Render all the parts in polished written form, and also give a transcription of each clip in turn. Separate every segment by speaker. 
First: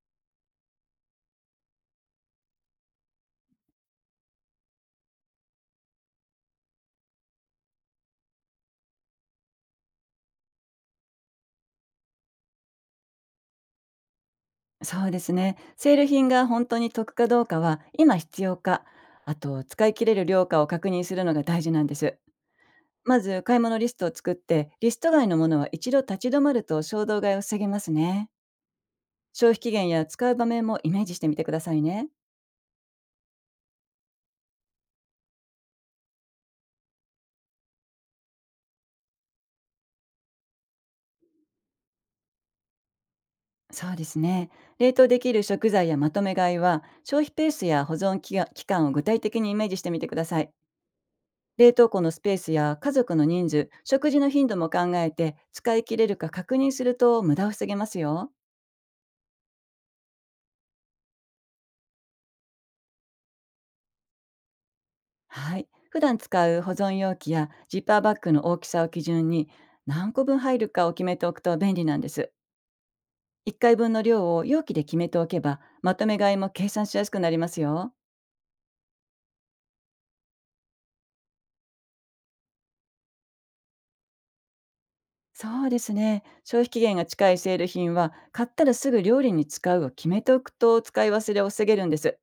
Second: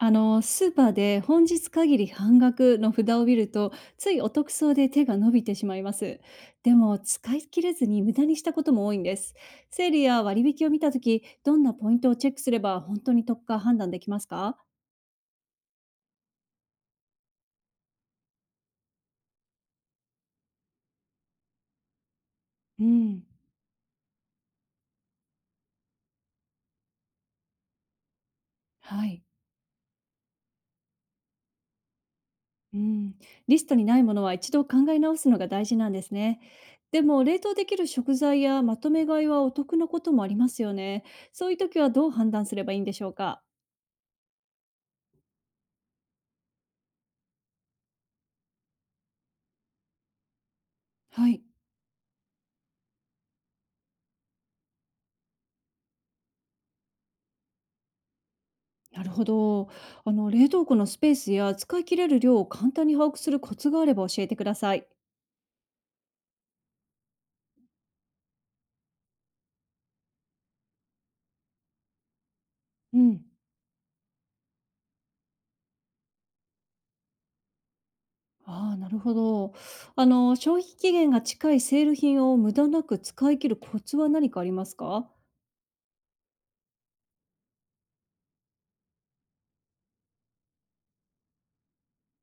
Speaker 1: スーパーで本日限り半額の札を見ると、ついお得そうで手が伸びてしまいます。でも、使い切れずに無駄にしたことも多いんです。セールや割引を見たとき、どんなポイントをチェックすれば本当に得か判断できますか？
Speaker 2: そうですね。セール品が本当に得かどうかは、今必要か、あと使い切れる量かを確認するのが大事なんです。
Speaker 1: う
Speaker 2: ま
Speaker 1: ん。
Speaker 2: ず買い物リストを作って、リスト外のものは一度立ち止まると衝動買いを防げますね。
Speaker 1: はい。
Speaker 2: 消費期限や使う場面もイメージしてみてくださいね。
Speaker 1: うん。リストにないものは一度考え直すのが大事なんですね。でも、冷凍できる食材やまとめ買いはお得なこともありますよね。そういう時はどう判断すればいいんでしょうか？
Speaker 2: そうですね。冷凍できる食材やまとめ買いは、消費ペースや保存期が期間を具体的にイメージしてみてください。
Speaker 1: はい。
Speaker 2: 冷凍庫のスペースや家族の人数、食事の頻度も考えて使い切れるか確認すると無駄を防げますよ。
Speaker 1: なるほど。冷凍庫のスペースや使い切れる量を簡単に把握するコツがあれば教えてください。
Speaker 2: はい。普段使う保存容器やジッパーバッグの大きさを基準に、何個分入るかを決めておくと便利なんです。
Speaker 1: うん。
Speaker 2: 1回分の量を容器で決めておけば、まとめ買いも計算しやすくなりますよ。
Speaker 1: ああ、なるほど。消費期限が近いセール品を無駄なく使い切るコツは何かありますか？
Speaker 2: そうですね。消費期限が近いセール品は、買ったらすぐ料理に使うを決めておくと使い忘れを防げるんです。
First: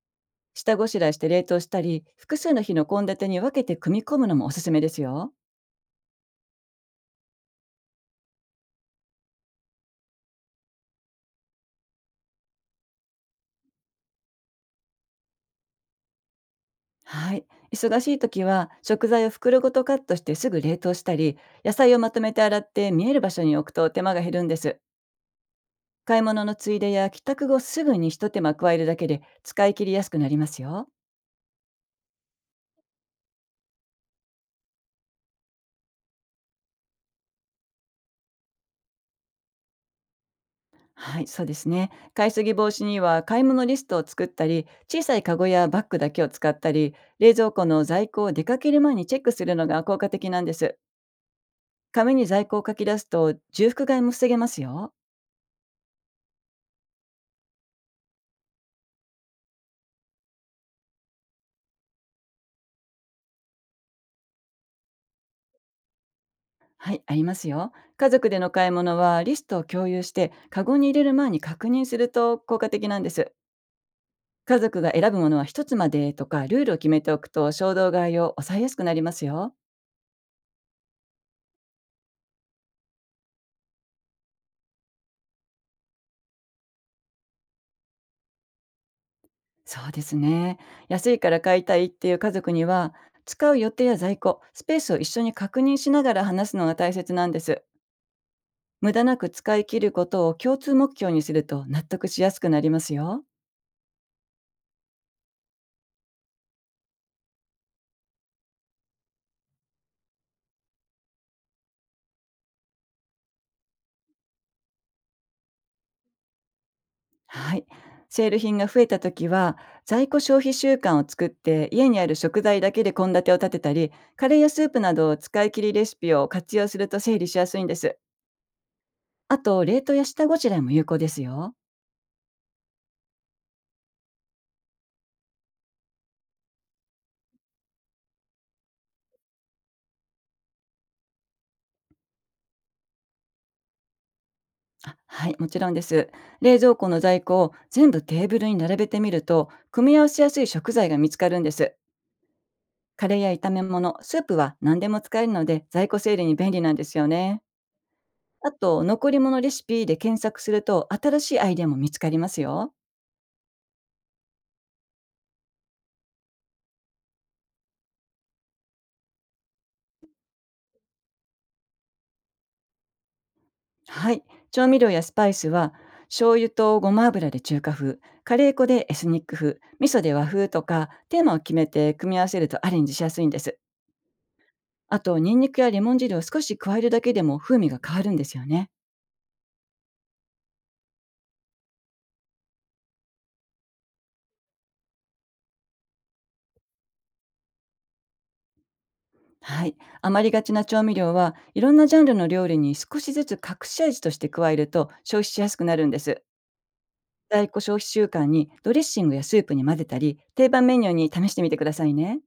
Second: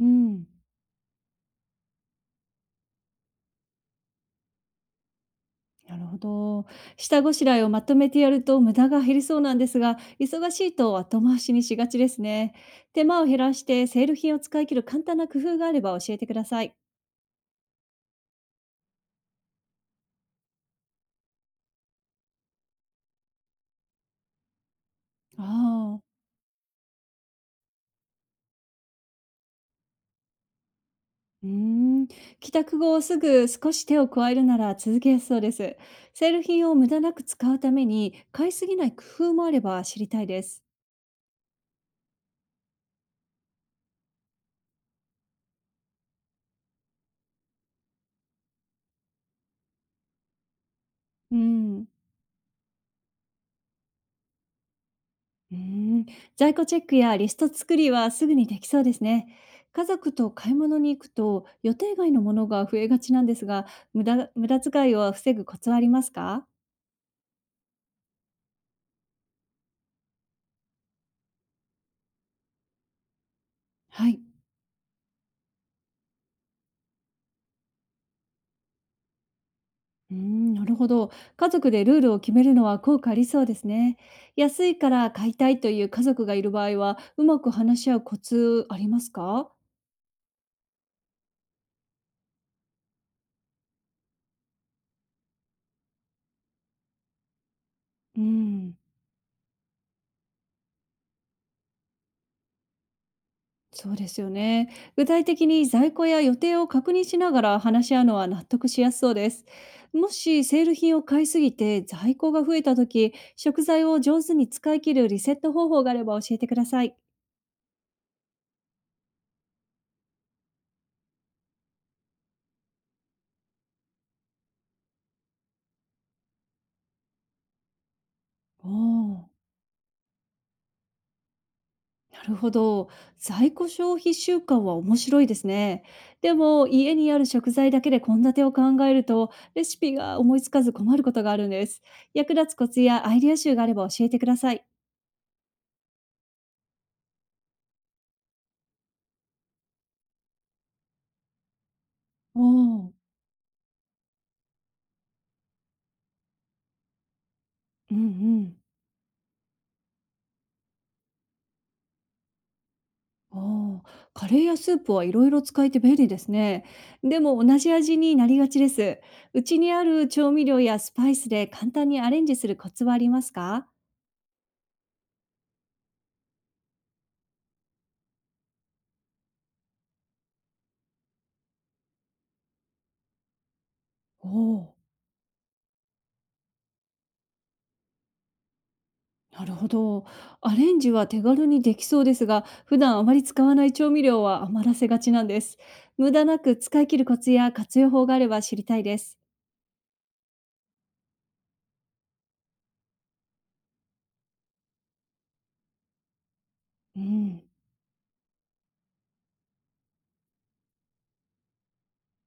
Speaker 1: うん。
Speaker 2: 下ごしらえして冷凍したり、複数の日の献立に分けて組み込むのもおすすめですよ。
Speaker 1: なるほど。下ごしらえをまとめてやると無駄が減りそうなんですが、忙しいと後回しにしがちですね。手間を減らしてセール品を使い切る簡単な工夫があれば教えてください。
Speaker 2: はい。忙しい時は、食材を袋ごとカットしてすぐ冷凍したり、野菜をまとめて洗って見える場所に置くと手間が減るんです。
Speaker 1: ああ。
Speaker 2: 買い物のついでや帰宅後すぐに一手間加えるだけで使い切りやすくなりますよ。
Speaker 1: うーん。帰宅後すぐ少し手を加えるなら続けやすそうです。セール品を無駄なく使うために買いすぎない工夫もあれば知りたいです。
Speaker 2: はい、そうですね。買いすぎ防止には、買い物リストを作ったり、小さいカゴやバッグだけを使ったり、冷蔵庫の在庫を出かける前にチェックするのが効果的なんです。
Speaker 1: うん。
Speaker 2: 紙に在庫を書き出すと重複買いも防げますよ。
Speaker 1: うーん。在庫チェックやリスト作りはすぐにできそうですね。家族と買い物に行くと予定外のものが増えがちなんですが、無駄遣いを防ぐコツはありますか？
Speaker 2: はい、ありますよ。家族での買い物はリストを共有して、カゴに入れる前に確認すると効果的なんです。
Speaker 1: はい。
Speaker 2: 家族が選ぶものは一つまでとか、ルールを決めておくと衝動買いを抑えやすくなりますよ。
Speaker 1: うーん、なるほど。家族でルールを決めるのは効果ありそうですね。安いから買いたいという家族がいる場合は、うまく話し合うコツありますか？
Speaker 2: そうですね。安いから買いたいっていう家族には、使う予定や在庫、スペースを一緒に確認しながら話すのが大切なんです。
Speaker 1: うん。
Speaker 2: 無駄なく使い切ることを共通目標にすると、納得しやすくなりますよ。
Speaker 1: そうですよね。具体的に在庫や予定を確認しながら話し合うのは納得しやすそうです。もしセール品を買いすぎて在庫が増えた時、食材を上手に使い切るリセット方法があれば教えてください。
Speaker 2: はい。セール品が増えた時は、在庫消費習慣を作って、家にある食材だけで献立を立てたり、カレーやスープなどを使い切りレシピを活用すると整理しやすいんです。
Speaker 1: おー。
Speaker 2: あと、冷凍や下ごしらえも有効ですよ。
Speaker 1: なるほど。在庫消費習慣は面白いですね。でも家にある食材だけで献立を考えるとレシピが思いつかず困ることがあるんです。役立つコツやアイデア集があれば教えてください。
Speaker 2: はい、もちろんです。冷蔵庫の在庫を全部テーブルに並べてみると、組み合わせやすい食材が見つかるんです。
Speaker 1: おー。
Speaker 2: カレーや炒め物、スープは何でも使えるので、在庫整理に便利なんですよね。
Speaker 1: うんう
Speaker 2: あ
Speaker 1: ん。
Speaker 2: と、残り物レシピで検索すると、新しいアイデアも見つかりますよ。
Speaker 1: おお、カレーやスープはいろいろ使えて便利ですね。でも同じ味になりがちです。うちにある調味料やスパイスで簡単にアレンジするコツはありますか？
Speaker 2: はい。調味料やスパイスは、醤油とごま油で中華風、カレー粉でエスニック風、味噌で和風とか、テーマを決めて組み合わせるとアレンジしやすいんです。
Speaker 1: おおー。
Speaker 2: あと、ニンニクやレモン汁を少し加えるだけでも風味が変わるんですよね。
Speaker 1: なるほど。アレンジは手軽にできそうですが、普段あまり使わない調味料は余らせがちなんです。無駄なく使い切るコツや活用法があれば知りたいです。
Speaker 2: はい。余りがちな調味料は、いろんなジャンルの料理に少しずつ隠し味として加えると消費しやすくなるんです。
Speaker 1: うん。
Speaker 2: 在庫消費習慣に、ドレッシングやスープに混ぜたり、定番メニューに試してみてくださいね。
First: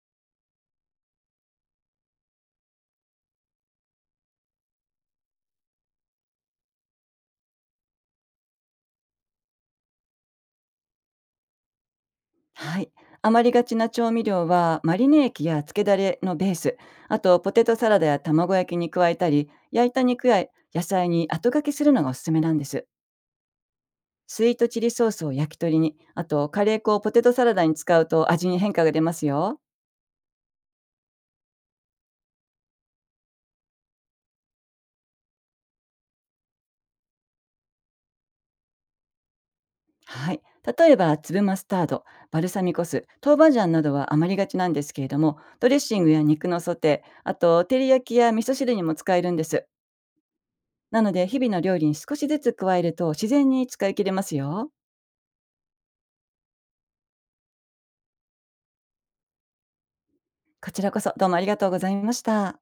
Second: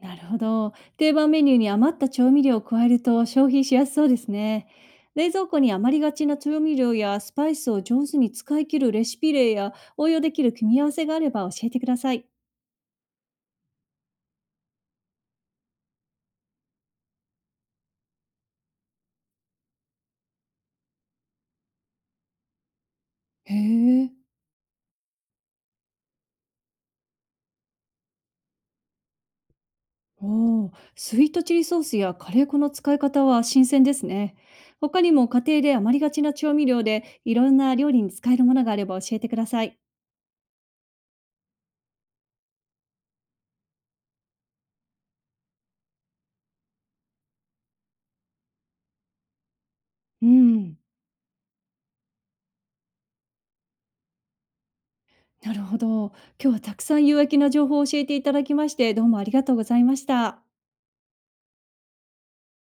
Speaker 1: なるほど。定番メニューに余った調味料を加えると消費しやすそうですね。冷蔵庫に余りがちな調味料やスパイスを上手に使い切るレシピ例や応用できる組み合わせがあれば教えてください。
Speaker 2: はい。余りがちな調味料は、マリネ液や漬けだれのベース、あとポテトサラダや卵焼きに加えたり、焼いた肉や野菜に後掛けするのがおすすめなんです。
Speaker 1: へえ。
Speaker 2: スイートチリソースを焼き鳥に、あとカレー粉をポテトサラダに使うと味に変化が出ますよ。
Speaker 1: おお、スイートチリソースやカレー粉の使い方は新鮮ですね。他にも家庭で余りがちな調味料でいろんな料理に使えるものがあれば教えてください。
Speaker 2: はい。例えば粒マスタード、バルサミコ酢、豆板醤などは余りがちなんですけれども、ドレッシングや肉のソテー、あと照り焼きや味噌汁にも使えるんです。
Speaker 1: うん、
Speaker 2: なので、日々の料理に少しずつ加えると自然に使い切れますよ。
Speaker 1: なるほど。今日はたくさん有益な情報を教えていただきまして、どうもありがとうございました。
Speaker 2: こちらこそどうもありがとうございました。